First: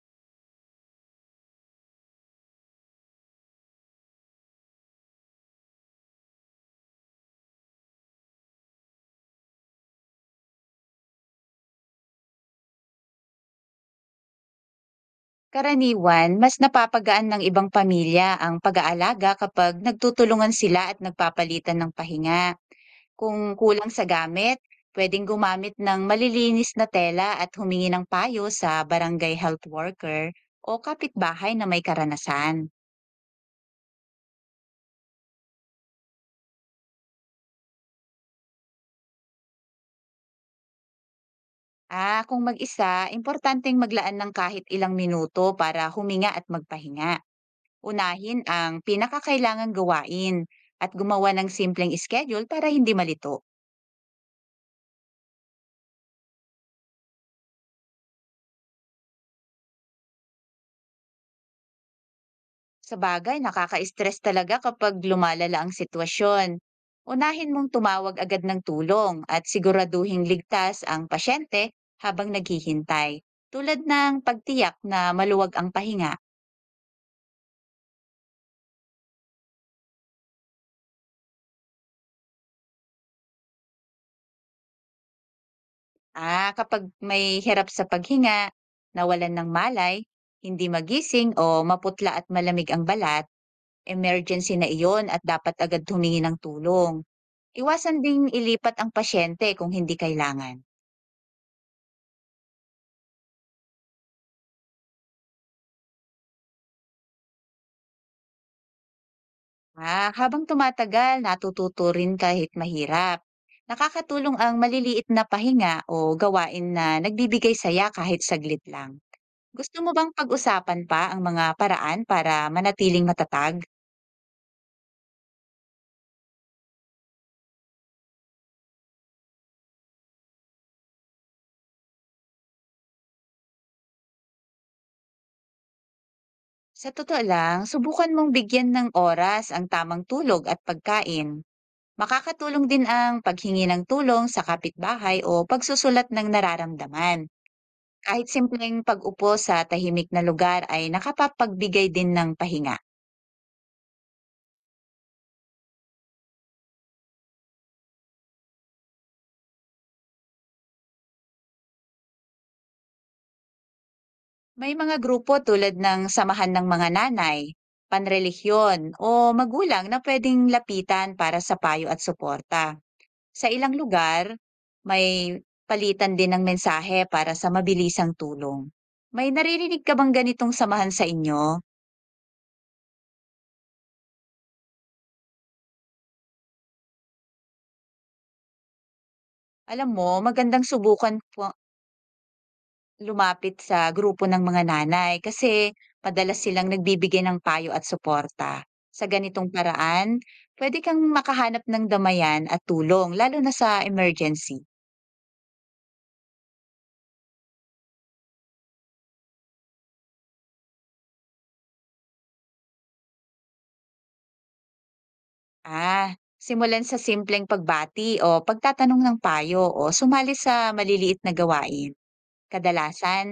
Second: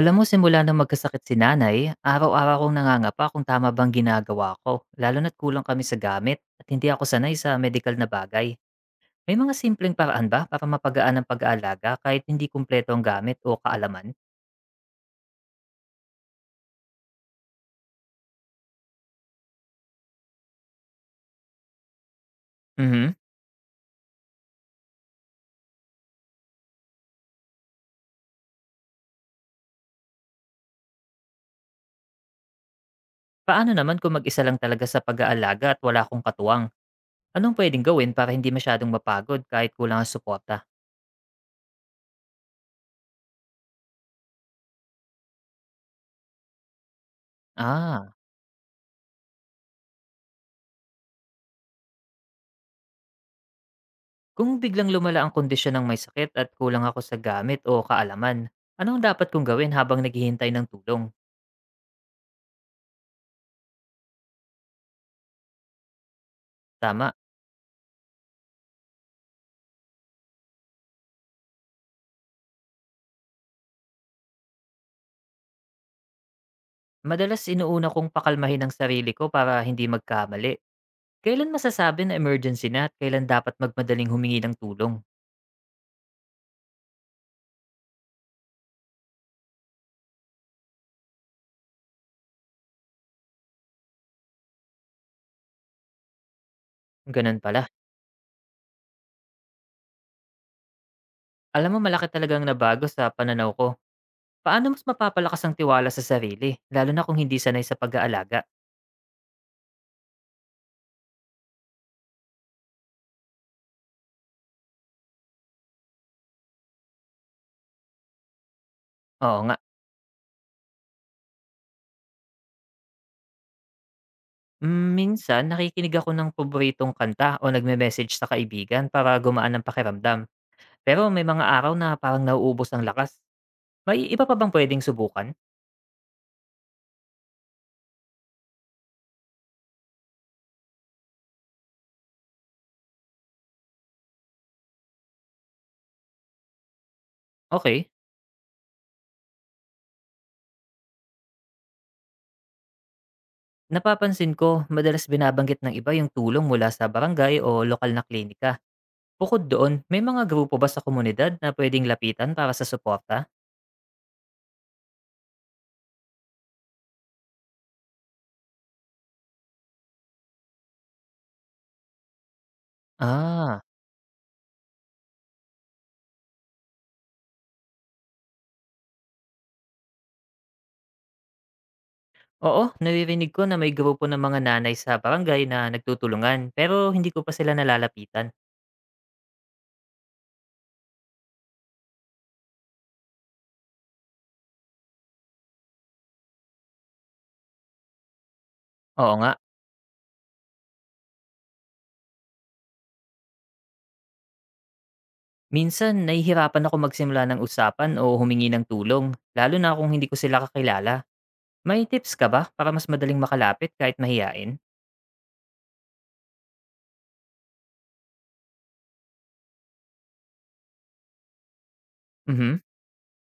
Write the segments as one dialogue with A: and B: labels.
A: Alam mo, simula nang magkasakit si nanay, araw-araw kong nangangapa kung tama bang ginagawa ko, lalo na't kulang kami sa gamit at hindi ako sanay sa medical na bagay. May mga simpleng paraan ba para mapagaan ang pag-aalaga kahit hindi kumpleto ang gamit o kaalaman?
B: Karaniwan, mas napapagaan ng ibang pamilya ang pag-aalaga kapag nagtutulungan sila at nagpapalitan ng pahinga.
A: Mhm.
B: Kung kulang sa gamit, pwedeng gumamit ng malilinis na tela at humingi ng payo sa barangay health worker o kapitbahay na may karanasan.
A: Paano naman kung mag-isa lang talaga sa pag-aalaga at wala akong katuwang? Anong pwedeng gawin para hindi masyadong mapagod kahit kulang ang suporta?
B: Kung mag-isa, importanteng maglaan ng kahit ilang minuto para huminga at magpahinga.
A: Ah,
B: Unahin ang pinakakailangang gawain at gumawa ng simpleng schedule para hindi malito.
A: kung biglang lumala ang kondisyon ng may sakit at kulang ako sa gamit o kaalaman, anong dapat kong gawin habang naghihintay ng tulong?
B: Sa bagay, nakaka-stress talaga kapag lumalala ang sitwasyon.
A: Tama.
B: Unahin mong tumawag agad ng tulong at siguraduhing ligtas ang pasyente habang naghihintay, tulad ng pagtiyak na maluwag ang pahinga.
A: Madalas inuuna kong pakalmahin ang sarili ko para hindi magkamali. Kailan masasabi na emergency na at kailan dapat magmadaling humingi ng tulong?
B: Kapag may hirap sa paghinga, nawalan ng malay, hindi magising o maputla at malamig ang balat, emergency na iyon at dapat agad humingi ng tulong.
A: Ganun pala.
B: Iwasan ding ilipat ang pasyente kung hindi kailangan.
A: Alam mo, malaki talagang nabago sa pananaw ko. Paano mas mapapalakas ang tiwala sa sarili, lalo na kung hindi sanay sa pag-aalaga?
B: Habang tumatagal, natututo rin kahit mahirap. Nakakatulong ang maliliit na pahinga o gawain na nagbibigay saya kahit saglit lang.
A: Oo nga.
B: Gusto mo bang pag-usapan pa ang mga paraan para manatiling matatag?
A: Minsan, nakikinig ako ng paboritong kanta o nagme-message sa kaibigan para gumaan ang pakiramdam. Pero may mga araw na parang nauubos ang lakas. May iba pa bang pwedeng subukan?
B: Sa totoo lang, subukan mong bigyan ng oras ang tamang tulog at pagkain. Makakatulong din ang paghingi ng tulong sa kapitbahay o pagsusulat ng nararamdaman.
A: Okay.
B: Kahit simpleng pag-upo sa tahimik na lugar ay nakapagbigay din ng pahinga.
A: Napapansin ko, madalas binabanggit ng iba yung tulong mula sa barangay o lokal na klinika. Bukod doon, may mga grupo ba sa komunidad na pwedeng lapitan para sa suporta?
B: May mga grupo tulad ng Samahan ng Mga Nanay, Panrelihiyon o Magulang na pwedeng lapitan para sa payo at suporta. Sa
A: Ah,
B: ilang lugar, may palitan din ng mensahe para sa mabilisang tulong. May naririnig ka bang ganitong samahan sa inyo?
A: oo, naririnig ko na may grupo ng mga nanay sa barangay na nagtutulungan pero hindi ko pa sila nalalapitan.
B: Alam mo, magandang subukan po. Lumapit sa grupo ng mga nanay kasi madalas silang nagbibigay ng payo at suporta. Sa
A: Oo nga,
B: ganitong paraan, pwede kang makahanap ng damayan at tulong lalo na sa emergency.
A: minsan nahihirapan ako magsimula ng usapan o humingi ng tulong, lalo na kung hindi ko sila kakilala. May tips ka ba para mas madaling makalapit kahit mahiyain?
B: Simulan sa simpleng pagbati o pagtatanong ng payo o sumali sa maliliit na gawain.
A: Mhm.
B: Kadalasan,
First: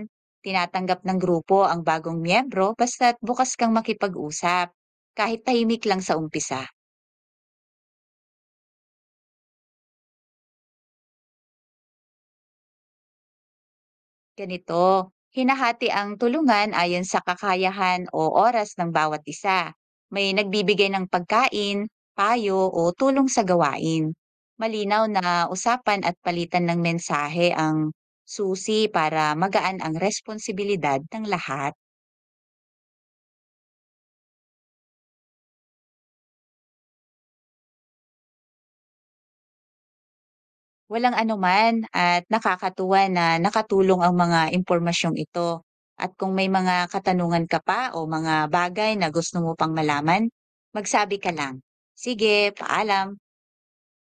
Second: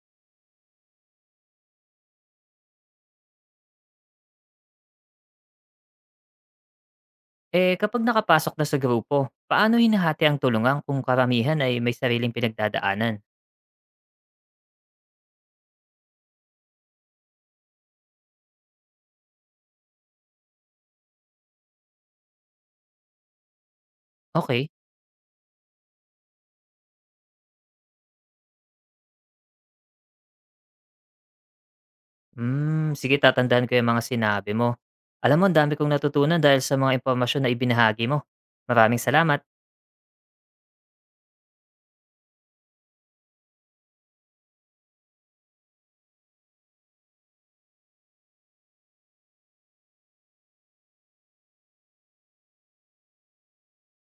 B: tinatanggap ng grupo ang bagong miyembro basta't bukas kang makipag-usap, kahit tahimik lang sa umpisa.
A: Eh, kapag nakapasok na sa grupo, paano hinahati ang tulungan kung karamihan ay may sariling pinagdadaanan?
B: Ganito, hinahati ang tulungan ayon sa kakayahan o oras ng bawat isa. May nagbibigay ng pagkain, payo o tulong sa gawain.
A: Okay.
B: Malinaw na usapan at palitan ng mensahe ang susi para magaan ang responsibilidad ng lahat.
A: Hmm, sige, tatandaan ko yung mga sinabi mo. Alam mo, ang dami kong natutunan dahil sa mga impormasyon na ibinahagi mo. Maraming salamat.
B: Walang anuman at nakakatuwa na nakatulong ang mga impormasyong ito. At kung may mga katanungan ka pa o mga bagay na gusto mo pang malaman, magsabi ka lang. Sige, paalam.